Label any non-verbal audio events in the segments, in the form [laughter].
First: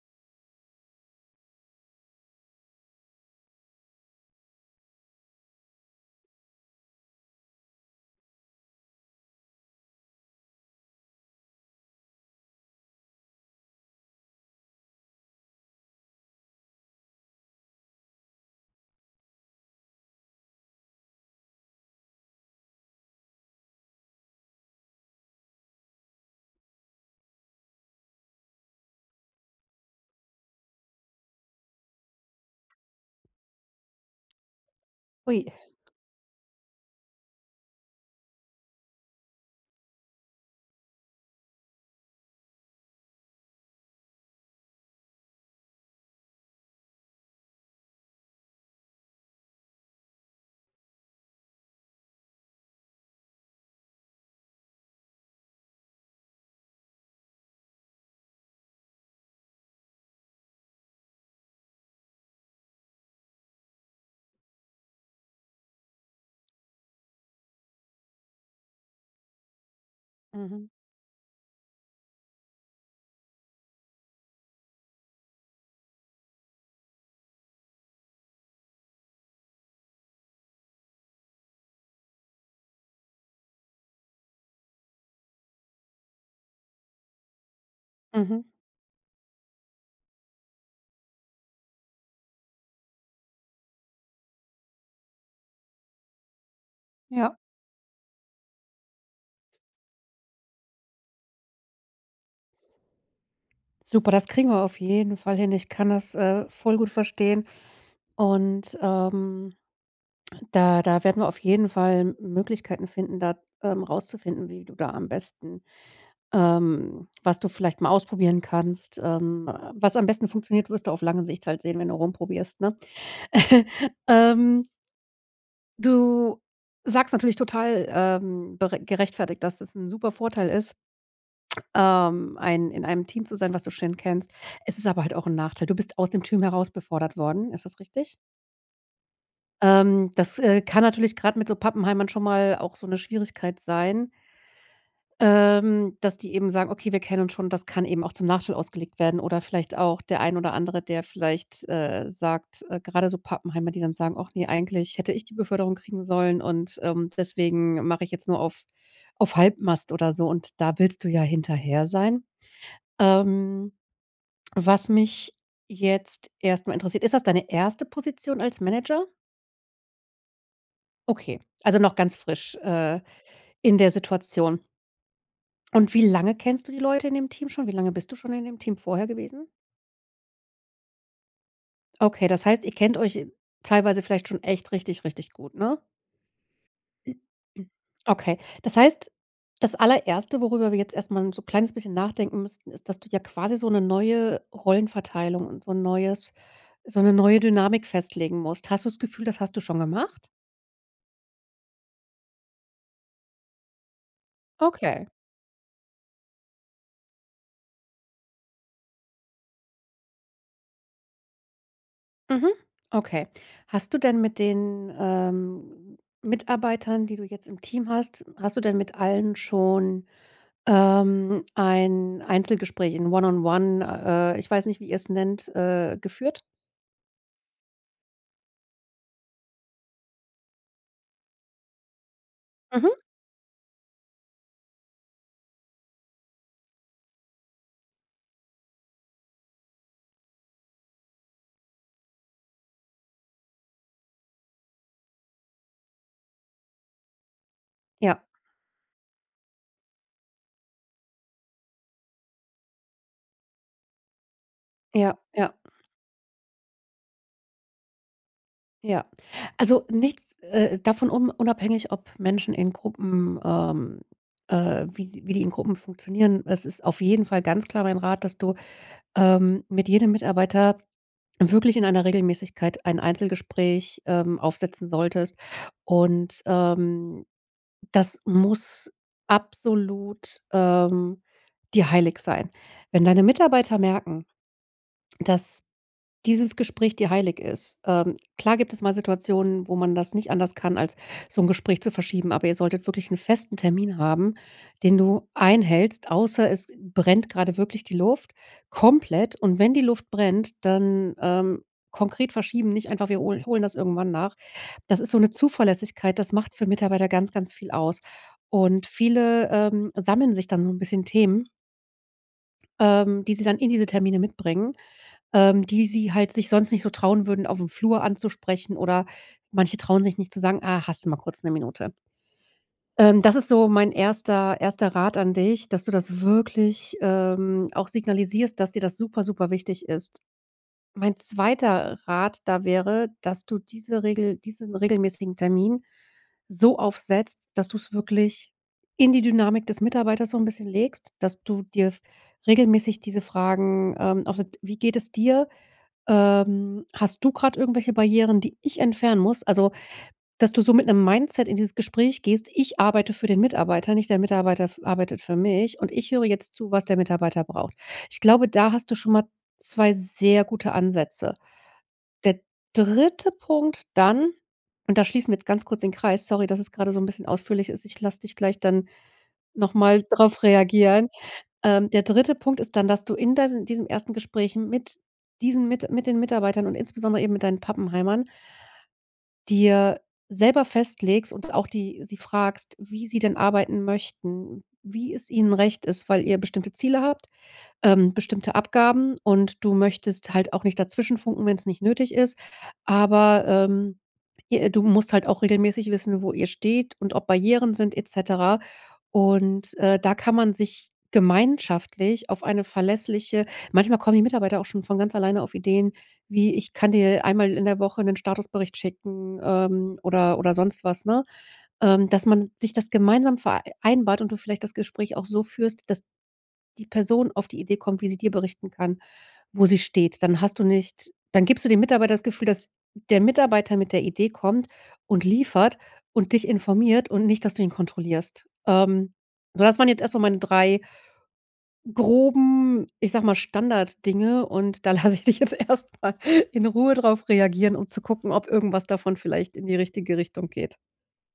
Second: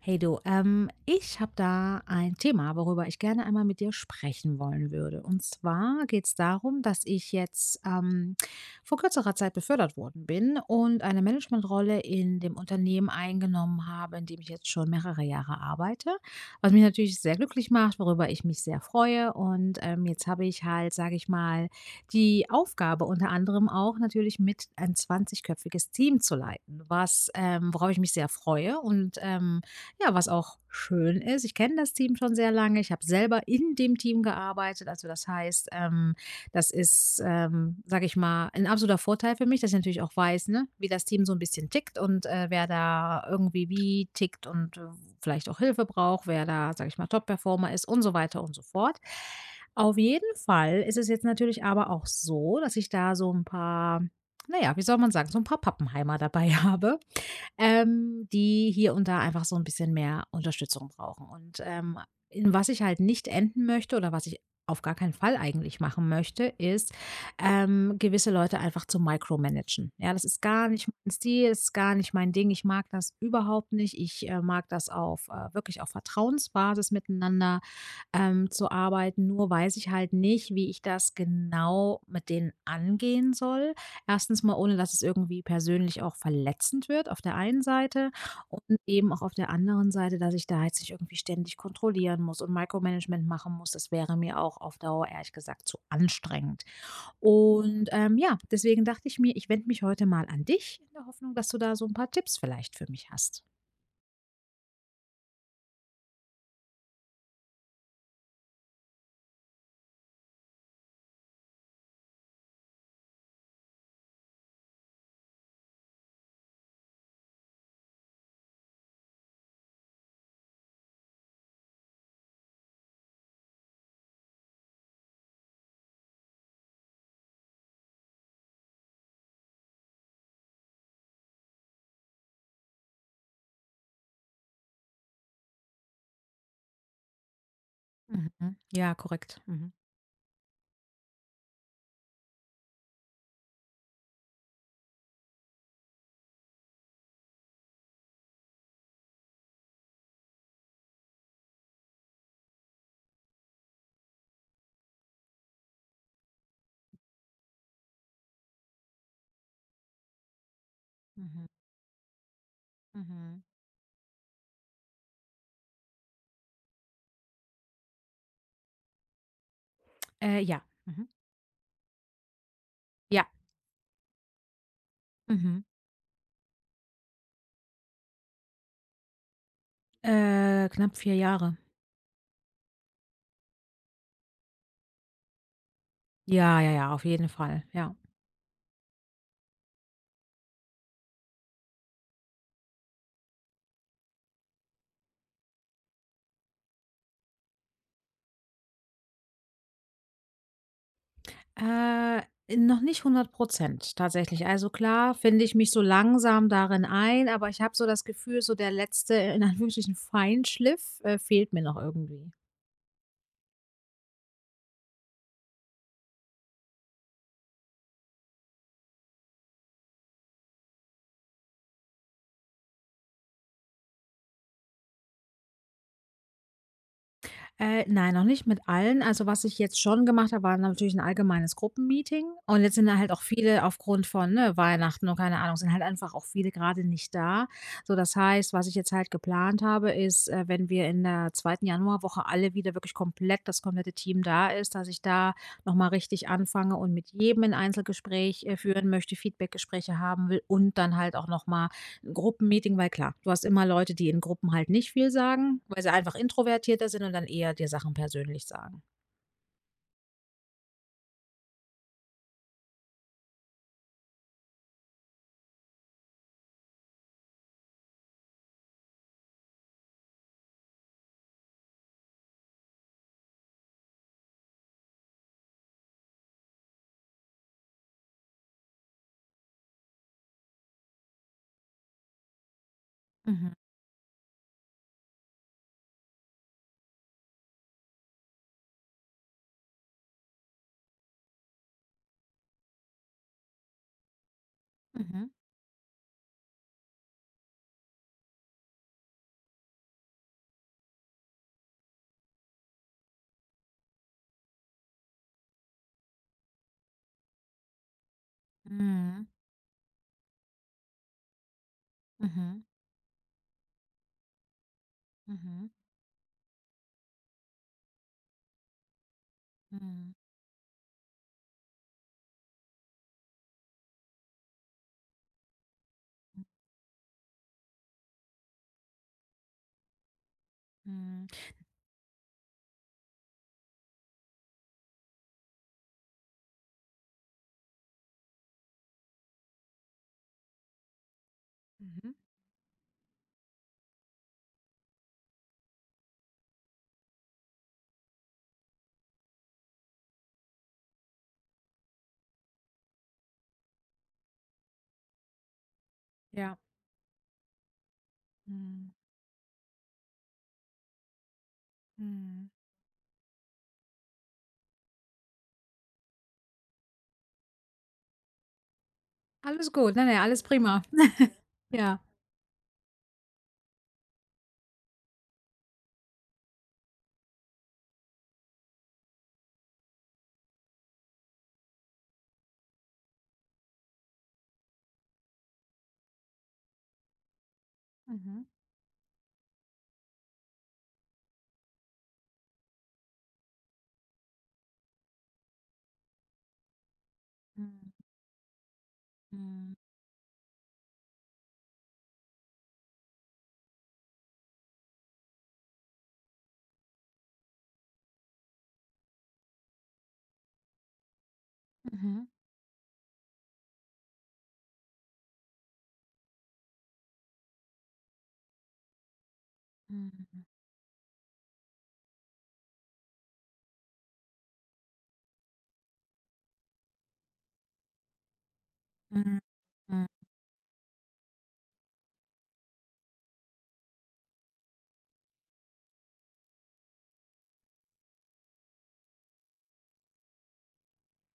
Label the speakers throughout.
Speaker 1: Hey du, ich habe da ein Thema, worüber ich gerne einmal mit dir sprechen wollen würde. Und zwar geht es darum, dass ich jetzt vor kürzerer Zeit befördert worden bin und eine Managementrolle in dem Unternehmen eingenommen habe, in dem ich jetzt schon mehrere Jahre arbeite, was mich natürlich sehr glücklich macht, worüber ich mich sehr freue. Und jetzt habe ich halt, sage ich mal, die Aufgabe unter anderem auch natürlich mit ein 20-köpfiges Team zu leiten, was worauf ich mich sehr freue und ja, was auch schön ist. Ich kenne das Team schon sehr lange. Ich habe selber in dem Team gearbeitet. Also das
Speaker 2: Ui.
Speaker 1: heißt, das ist, sage ich mal, ein absoluter Vorteil für mich, dass ich natürlich auch weiß, ne, wie das Team so ein bisschen tickt und wer da irgendwie wie tickt und vielleicht auch Hilfe braucht, wer da, sage ich mal, Top-Performer ist und so weiter und so fort. Auf jeden Fall ist es jetzt natürlich aber auch so, dass ich da so ein paar, naja, wie soll man sagen, so ein paar Pappenheimer dabei [laughs] habe, die hier und da einfach so ein bisschen mehr Unterstützung brauchen. Und, in was ich halt nicht enden möchte oder was ich auf gar keinen Fall eigentlich machen möchte, ist, gewisse Leute einfach zu micromanagen. Ja, das ist gar
Speaker 2: Mhm.
Speaker 1: nicht mein Stil, das ist gar nicht mein Ding. Ich mag das überhaupt nicht. Ich, mag das auf, wirklich auf Vertrauensbasis miteinander zu arbeiten. Nur weiß ich halt nicht, wie ich das genau mit denen angehen soll. Erstens mal, ohne dass es irgendwie persönlich auch verletzend wird, auf der einen Seite.
Speaker 2: Mhm.
Speaker 1: Und eben auch auf der anderen Seite, dass ich da jetzt nicht irgendwie ständig kontrollieren muss und Micromanagement machen muss. Das wäre mir auch auf Dauer, ehrlich gesagt, zu anstrengend.
Speaker 2: Ja.
Speaker 1: Und ja, deswegen dachte ich mir, ich wende mich heute mal an dich, in der Hoffnung, dass du da so ein paar Tipps vielleicht für mich hast.
Speaker 2: Super, das kriegen wir auf jeden Fall hin. Ich kann das, voll gut verstehen und da werden wir auf jeden Fall Möglichkeiten finden, rauszufinden, wie du da am besten was du vielleicht mal ausprobieren kannst. Was am besten funktioniert, wirst du auf lange Sicht halt sehen, wenn du rumprobierst, ne? [laughs] Ähm, du sagst natürlich total, bere gerechtfertigt, dass es ein super Vorteil ist. Ein in einem Team zu sein, was du schon kennst. Es ist aber halt auch ein Nachteil. Du bist aus dem Team heraus befördert worden. Ist das richtig?
Speaker 1: Mhm. Ja, korrekt. Mhm.
Speaker 2: Das kann natürlich gerade mit so Pappenheimern schon mal auch so eine Schwierigkeit sein, dass die eben sagen: „Okay, wir kennen uns schon.“ Das kann eben auch zum Nachteil ausgelegt werden oder vielleicht auch der ein oder andere, der vielleicht, sagt, grade so Pappenheimer, die dann sagen: „Och ne, eigentlich hätte ich die Beförderung kriegen sollen und deswegen mache ich jetzt nur auf Halbmast“ oder so, und da willst du ja
Speaker 1: Mhm.
Speaker 2: hinterher sein.
Speaker 1: Mhm.
Speaker 2: Ähm Was mich jetzt erst mal interessiert, ist: das deine erste Position als Manager?
Speaker 1: Ja. Mhm.
Speaker 2: Okay, also noch ganz frisch,
Speaker 1: Ja,
Speaker 2: in der Situation.
Speaker 1: Mhm.
Speaker 2: Und wie lange kennst du die Leute in dem Team schon? Wie lange bist du schon in dem Team vorher gewesen?
Speaker 1: Knapp 4 Jahre.
Speaker 2: Okay, das heißt, ihr kennt euch teilweise vielleicht schon echt richtig, richtig gut, ne?
Speaker 1: Ja, ja, ja, auf jeden Fall, ja.
Speaker 2: Okay, das heißt, das Allererste, worüber wir jetzt erst mal 'n so ein kleines bisschen nachdenken müssten, ist, dass du ja quasi so eine neue Rollenverteilung und eine neue Dynamik festlegen musst. Hast du das Gefühl, das hast du schon gemacht?
Speaker 1: Äh, noch nicht 100% tatsächlich. Also
Speaker 2: Okay.
Speaker 1: klar finde ich mich so langsam darin ein, aber ich habe so das Gefühl, so der letzte, in Anführungsstrichen, Feinschliff, fehlt mir noch irgendwie.
Speaker 2: Mhm. Okay. Hast du denn mit den, Mitarbeitern, die du jetzt im Team hast, hast du denn mit allen schon, ein Einzelgespräch, ein One-on-One, ich weiß nicht, wie ihr es nennt, geführt?
Speaker 1: Nein, noch nicht mit allen. Also, was ich jetzt schon gemacht habe, war natürlich ein allgemeines Gruppenmeeting und jetzt sind
Speaker 2: Mhm.
Speaker 1: da halt auch viele aufgrund von, ne, Weihnachten und keine Ahnung, sind halt einfach auch viele gerade nicht da. So, das heißt, was ich jetzt halt geplant habe, ist, wenn wir in der zweiten Januarwoche alle wieder wirklich komplett das komplette Team da ist, dass ich da noch mal richtig anfange und mit jedem ein
Speaker 2: Ja,
Speaker 1: Einzelgespräch, führen möchte, Feedbackgespräche haben will und dann halt auch noch mal Gruppenmeeting, weil klar, du hast immer Leute, die in Gruppen halt nicht viel
Speaker 2: ja, ja,
Speaker 1: sagen, weil sie einfach introvertierter sind und dann eher dir Sachen persönlich sagen.
Speaker 2: ja. Also, nichts, davon un unabhängig, ob Menschen in Gruppen, wie sie wie die in Gruppen funktionieren. Es ist auf jeden Fall ganz klar mein Rat, dass du, mit jedem Mitarbeiter wirklich in einer Regelmäßigkeit ein Einzelgespräch, aufsetzen solltest. Und das muss absolut, dir heilig sein. Wenn deine
Speaker 1: Mhm.
Speaker 2: Mitarbeiter merken, dass dieses Gespräch dir heilig ist. Klar gibt es mal Situationen, wo man das nicht anders kann, als so ein Gespräch zu verschieben, aber ihr solltet wirklich einen festen Termin haben, den
Speaker 1: Mhm.
Speaker 2: du einhältst, außer es brennt gerade wirklich die Luft komplett. Und wenn die Luft brennt, dann konkret verschieben, nicht einfach: „Wir holen das irgendwann nach.“ Das ist so eine Zuverlässigkeit, das macht für Mitarbeiter ganz, ganz viel aus. Und
Speaker 1: Mhm.
Speaker 2: viele, sammeln sich dann so ein bisschen Themen,
Speaker 1: Mhm.
Speaker 2: die sie dann in diese Termine mitbringen,
Speaker 1: Mhm.
Speaker 2: die sie halt sich sonst nicht so trauen würden, auf dem Flur anzusprechen, oder manche trauen
Speaker 1: Mhm.
Speaker 2: sich nicht zu sagen: „Ah, hast du mal kurz eine Minute?“ Das ist so mein erster Rat an dich, dass du das wirklich, auch signalisierst, dass dir das super, super wichtig ist. Mein
Speaker 1: Mhm.
Speaker 2: zweiter Rat da wäre, dass du diesen regelmäßigen Termin so aufsetzt, dass du es wirklich in die Dynamik des Mitarbeiters so ein bisschen legst, dass du dir f
Speaker 1: Mhm.
Speaker 2: regelmäßig diese Fragen, aufsetzt: „Wie geht es dir? Hast du gerade irgendwelche Barrieren, die ich entfernen muss?“ Also, dass du so mit einem Mindset in dieses Gespräch gehst: „Ich arbeite für den Mitarbeiter, nicht der Mitarbeiter f arbeitet für mich, und ich höre jetzt
Speaker 1: Ja.
Speaker 2: zu, was der Mitarbeiter braucht.“ Ich glaube, da hast
Speaker 1: Mhm.
Speaker 2: du schon mal 2 sehr gute Ansätze. Der
Speaker 1: Mhm.
Speaker 2: dritte Punkt dann, und da schließen wir jetzt ganz kurz den Kreis. Sorry, dass es gerade so ein bisschen ausführlich ist. Ich lasse dich gleich dann
Speaker 1: Alles
Speaker 2: noch
Speaker 1: gut,
Speaker 2: mal
Speaker 1: ne, ne, alles
Speaker 2: drauf
Speaker 1: prima.
Speaker 2: reagieren.
Speaker 1: [laughs] Ja.
Speaker 2: Der dritte Punkt ist dann, dass du in dessen diesem ersten Gespräch mit diesen mit den Mitarbeitern und insbesondere eben mit deinen Pappenheimern dir selber festlegst und auch die sie fragst, wie sie denn arbeiten möchten, wie es ihnen recht ist, weil ihr bestimmte Ziele habt,
Speaker 1: Mhm.
Speaker 2: bestimmte Abgaben, und du möchtest halt auch nicht dazwischenfunken, wenn es nicht nötig ist. Aber, ihr du musst halt auch regelmäßig wissen, wo ihr steht und ob Barrieren sind,
Speaker 1: Mhm.
Speaker 2: et cetera.
Speaker 1: Mhm.
Speaker 2: Und da kann man sich gemeinschaftlich auf eine verlässliche, manchmal kommen die Mitarbeiter auch schon von ganz alleine auf Ideen, wie: „Ich kann dir einmal in der Woche einen Statusbericht schicken“, oder sonst was, ne?
Speaker 1: Mhm.
Speaker 2: Dass man sich das gemeinsam vereinbart und du vielleicht das Gespräch auch so führst, dass die Person auf die Idee kommt, wie sie dir berichten kann. Wo sie steht. Dann hast du nicht, dann gibst du dem Mitarbeiter das Gefühl, dass der Mitarbeiter mit der Idee kommt und liefert und dich informiert und nicht, dass du ihn kontrollierst.
Speaker 1: Mhm.
Speaker 2: So, das waren jetzt
Speaker 1: Mhm.
Speaker 2: erst mal meine 3 groben, ich sage mal, Standarddinge, und da [laughs] lasse ich dich jetzt [laughs] erst mal in Ruhe drauf reagieren, um zu gucken, ob irgendwas davon vielleicht in die richtige Richtung geht.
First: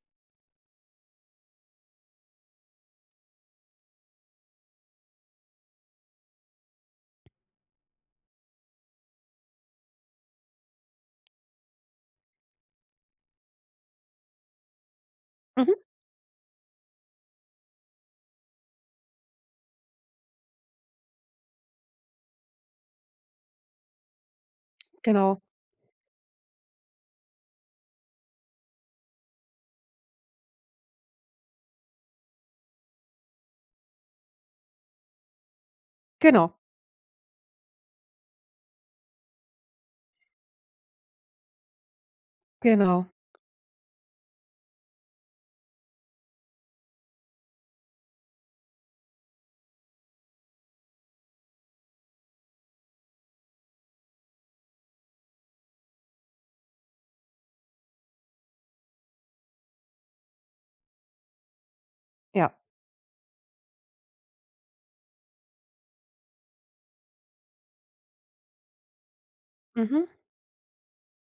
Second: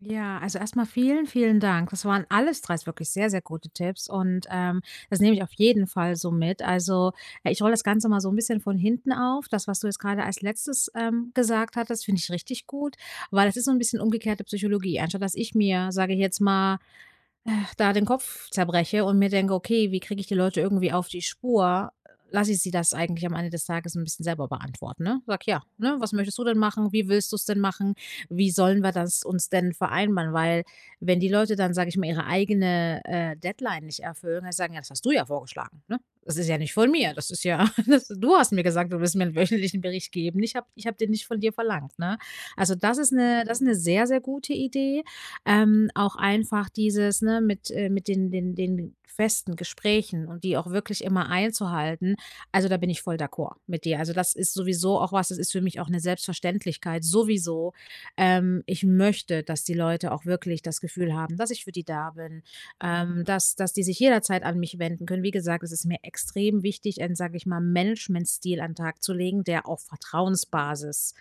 Speaker 1: Ja, also erstmal vielen, vielen Dank. Das waren alles 3 wirklich sehr, sehr gute Tipps und, das nehme ich auf jeden Fall so mit. Also, ich rolle das Ganze mal so ein bisschen von hinten auf. Das, was du jetzt gerade als Letztes, gesagt hattest, finde ich richtig gut, weil das ist so ein bisschen umgekehrte Psychologie. Anstatt dass ich
Speaker 2: Mhm,
Speaker 1: mir, sage ich jetzt mal äh, da den Kopf zerbreche und mir denke: „Okay, wie kriege ich die Leute irgendwie auf die Spur?“, lasse ich sie das eigentlich am Ende des Tages ein bisschen selber beantworten, ne?
Speaker 2: genau,
Speaker 1: Sag: „Ja, ne, was möchtest du denn machen? Wie willst du es denn machen? Wie sollen wir das uns denn vereinbaren?“ Weil wenn die Leute dann, sage ich mal, ihre eigene, Deadline nicht erfüllen, dann sagen: „Ja, das hast du ja vorgeschlagen, ne? Das ist
Speaker 2: genau,
Speaker 1: ja nicht von mir. Das ist ja [laughs] das du hast mir gesagt, du willst mir 'n wöchentlichen Bericht geben. Ich habe den nicht von dir verlangt“, ne? Also,
Speaker 2: genau.
Speaker 1: das ist eine sehr, sehr gute Idee. Auch einfach dieses, ne, mit den festen Gesprächen und die auch wirklich immer einzuhalten. Also, da bin ich voll d'accord mit dir. Also, das ist für mich auch eine Selbstverständlichkeit sowieso. Ich möchte, dass die Leute auch wirklich das Gefühl haben, dass ich für die da bin,
Speaker 2: Ja.
Speaker 1: dass die sich jederzeit an mich wenden können. Wie gesagt, es ist mir extrem wichtig, einen, sage ich mal, Managementstil an den Tag zu legen, der auf
Speaker 2: Mhm.
Speaker 1: Vertrauensbasis,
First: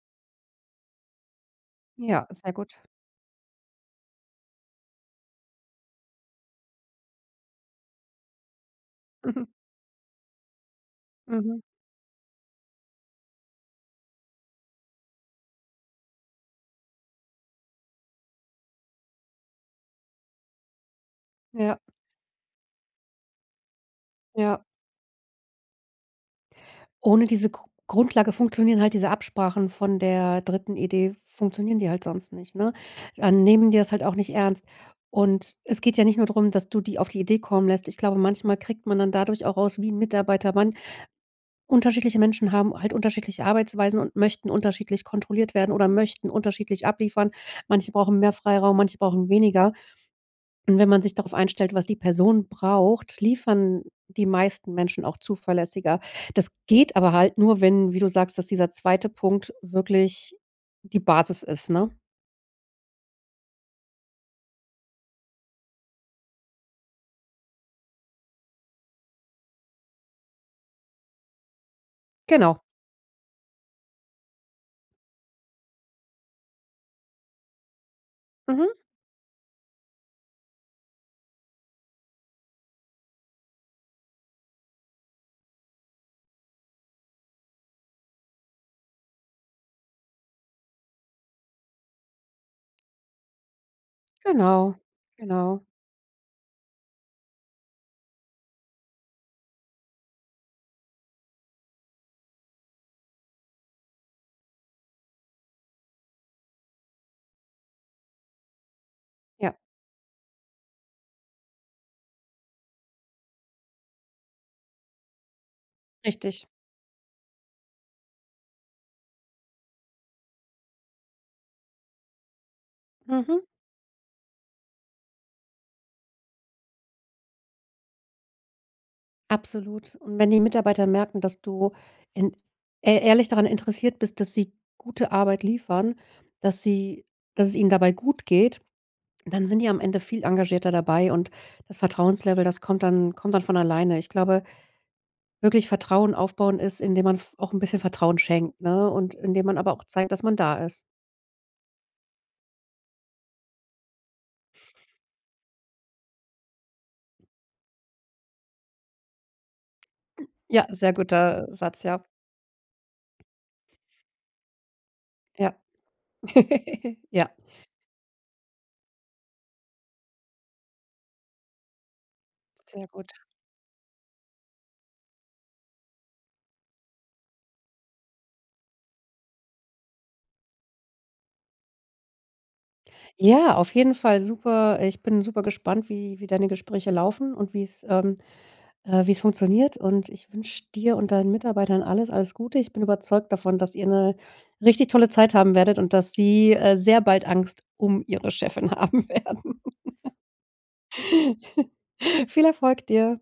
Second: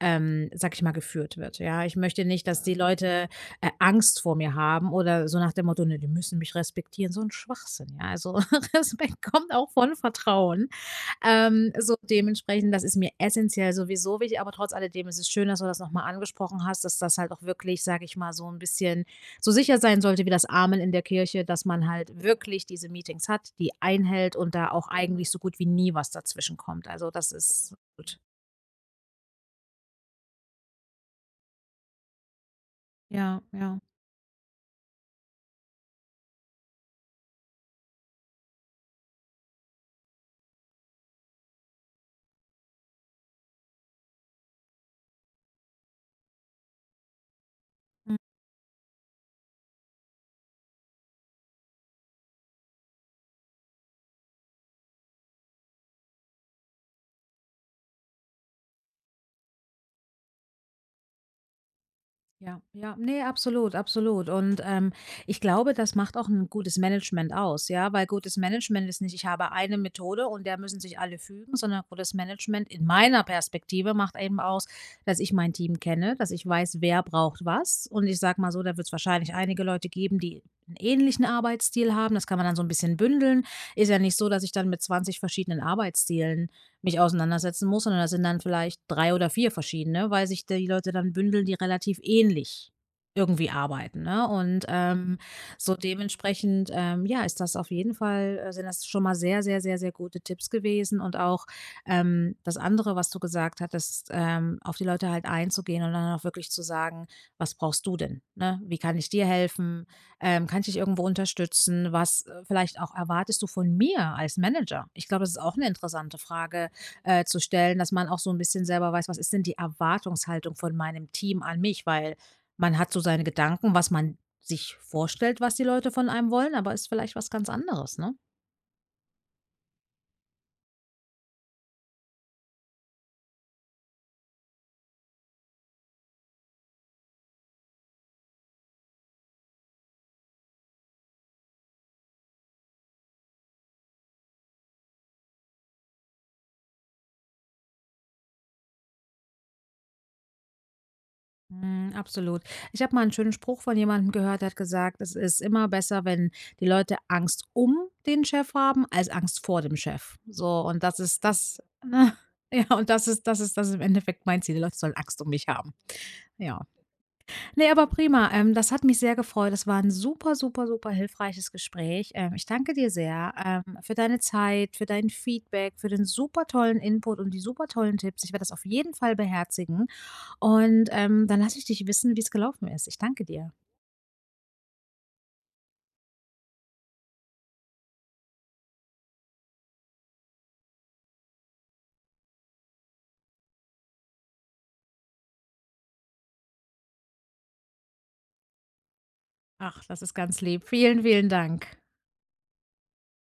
Speaker 1: sage ich mal, geführt wird, ja? Ich möchte
Speaker 2: Ja,
Speaker 1: nicht,
Speaker 2: sehr
Speaker 1: dass die
Speaker 2: gut.
Speaker 1: Leute Angst vor mir haben oder so nach dem Motto: „Ne, die müssen mich respektieren“, so ein Schwachsinn, ja. Also, [laughs] Respekt
Speaker 2: [laughs]
Speaker 1: kommt auch von Vertrauen.
Speaker 2: Mhm.
Speaker 1: So dementsprechend, das ist mir essentiell sowieso wichtig, aber trotz alledem ist es schön, dass du das noch mal angesprochen hast, dass das halt auch wirklich, sage ich mal, so ein bisschen so sicher sein sollte wie das Amen in der Kirche, dass
Speaker 2: Ja,
Speaker 1: man halt wirklich diese Meetings hat, die einhält und
Speaker 2: ja.
Speaker 1: da auch eigentlich so gut wie nie was dazwischen kommt. Also,
Speaker 2: Ohne
Speaker 1: das
Speaker 2: diese
Speaker 1: ist gut.
Speaker 2: Grundlage funktionieren halt diese Absprachen von der dritten Idee, funktionieren die halt sonst nicht, ne?
Speaker 1: Ja,
Speaker 2: Dann nehmen die
Speaker 1: ja.
Speaker 2: das halt auch nicht ernst. Und es geht ja nicht nur darum, dass du die auf die Idee kommen lässt. Ich glaube, manchmal kriegt man dann dadurch auch raus, wie ein Mitarbeiter man unterschiedliche Menschen haben halt unterschiedliche Arbeitsweisen und möchten unterschiedlich kontrolliert werden oder möchten unterschiedlich abliefern. Manche brauchen mehr Freiraum, manche brauchen weniger. Und wenn man sich darauf einstellt, was die Person braucht, liefern die meisten Menschen auch zuverlässiger. Das geht aber halt nur, wenn, wie du sagst, dass dieser zweite Punkt wirklich die Basis ist, ne?
Speaker 1: Ja, ja, ne, absolut, absolut. Und, ich glaube, das macht auch ein gutes Management aus, ja, weil gutes Management ist nicht: „Ich habe eine Methode und der müssen sich alle fügen“, sondern gutes
Speaker 2: Genau.
Speaker 1: Management in meiner Perspektive macht eben aus, dass ich mein Team kenne, dass ich weiß, wer braucht was. Und ich sage mal so,
Speaker 2: Mhm.
Speaker 1: da wird es wahrscheinlich einige Leute geben, die einen ähnlichen Arbeitsstil haben. Das kann man dann so ein bisschen bündeln. Ist ja nicht so, dass ich dann mit 20 verschiedenen Arbeitsstilen mich auseinandersetzen muss, sondern das sind dann vielleicht 3 oder 4 verschiedene, weil sich die Leute dann bündeln, die relativ ähnlich irgendwie arbeiten, ne? Und,
Speaker 2: Genau. Genau.
Speaker 1: so dementsprechend, ja, ist das auf jeden Fall sind das schon mal sehr, sehr, sehr, sehr gute Tipps gewesen und auch, das andere, was du gesagt hattest, auf die Leute halt einzugehen und dann auch wirklich zu sagen: „Was brauchst du denn?“, ne? „Wie kann ich dir
Speaker 2: Ja,
Speaker 1: helfen? Kann ich dich irgendwo unterstützen? Was, vielleicht auch erwartest du von mir als Manager?“ Ich glaube, das ist auch eine interessante
Speaker 2: richtig.
Speaker 1: Frage, zu stellen, dass man auch so ein bisschen selber weiß: „Was ist denn die Erwartungshaltung von meinem Team an mich?“ Weil man hat so seine
Speaker 2: Mhm.
Speaker 1: Gedanken, was man sich vorstellt, was die Leute von einem wollen, aber ist vielleicht was ganz anderes, ne?
Speaker 2: Absolut. Und wenn die Mitarbeiter merken, dass du in e ehrlich daran interessiert bist, dass sie gute Arbeit liefern, dass sie, dass es ihnen dabei gut geht, dann sind die am Ende viel engagierter dabei, und das Vertrauenslevel, das kommt dann von alleine. Ich glaube, wirklich Vertrauen aufbauen ist, indem man v auch ein bisschen Vertrauen schenkt, ne, und indem man aber auch zeigt, dass man da ist.
Speaker 1: Mhm, absolut. Ich habe mal einen schönen Spruch von jemandem gehört, der hat gesagt: „Es ist immer besser, wenn die Leute Angst um den Chef haben, als Angst vor dem Chef.“ So,
Speaker 2: Ja,
Speaker 1: und
Speaker 2: sehr
Speaker 1: das ist
Speaker 2: guter
Speaker 1: das,
Speaker 2: Satz, ja.
Speaker 1: ne? [laughs] Ja, und das ist im Endeffekt mein Ziel. Die Leute sollen Angst um mich
Speaker 2: Ja.
Speaker 1: haben. Ja.
Speaker 2: [laughs] Ja.
Speaker 1: Ne, aber prima. Das hat mich sehr gefreut. Das war ein super, super, super hilfreiches Gespräch. Ich danke
Speaker 2: Sehr
Speaker 1: dir
Speaker 2: gut.
Speaker 1: sehr, für deine Zeit, für dein Feedback, für den super tollen Input und die super tollen Tipps. Ich werde das auf jeden Fall beherzigen und, dann lasse ich dich wissen, wie es gelaufen ist. Ich danke dir.
Speaker 2: Ja, auf jeden Fall super, ich bin super gespannt, wie deine Gespräche laufen und wie es funktioniert. Und ich wünsche dir und deinen Mitarbeitern alles, alles Gute. Ich bin überzeugt davon, dass ihr eine richtig tolle Zeit haben werdet und dass sie, sehr bald Angst um ihre Chefin haben werden.
Speaker 1: Ach, das ist ganz lieb. Vielen, vielen Dank.
Speaker 2: [laughs] Viel Erfolg dir.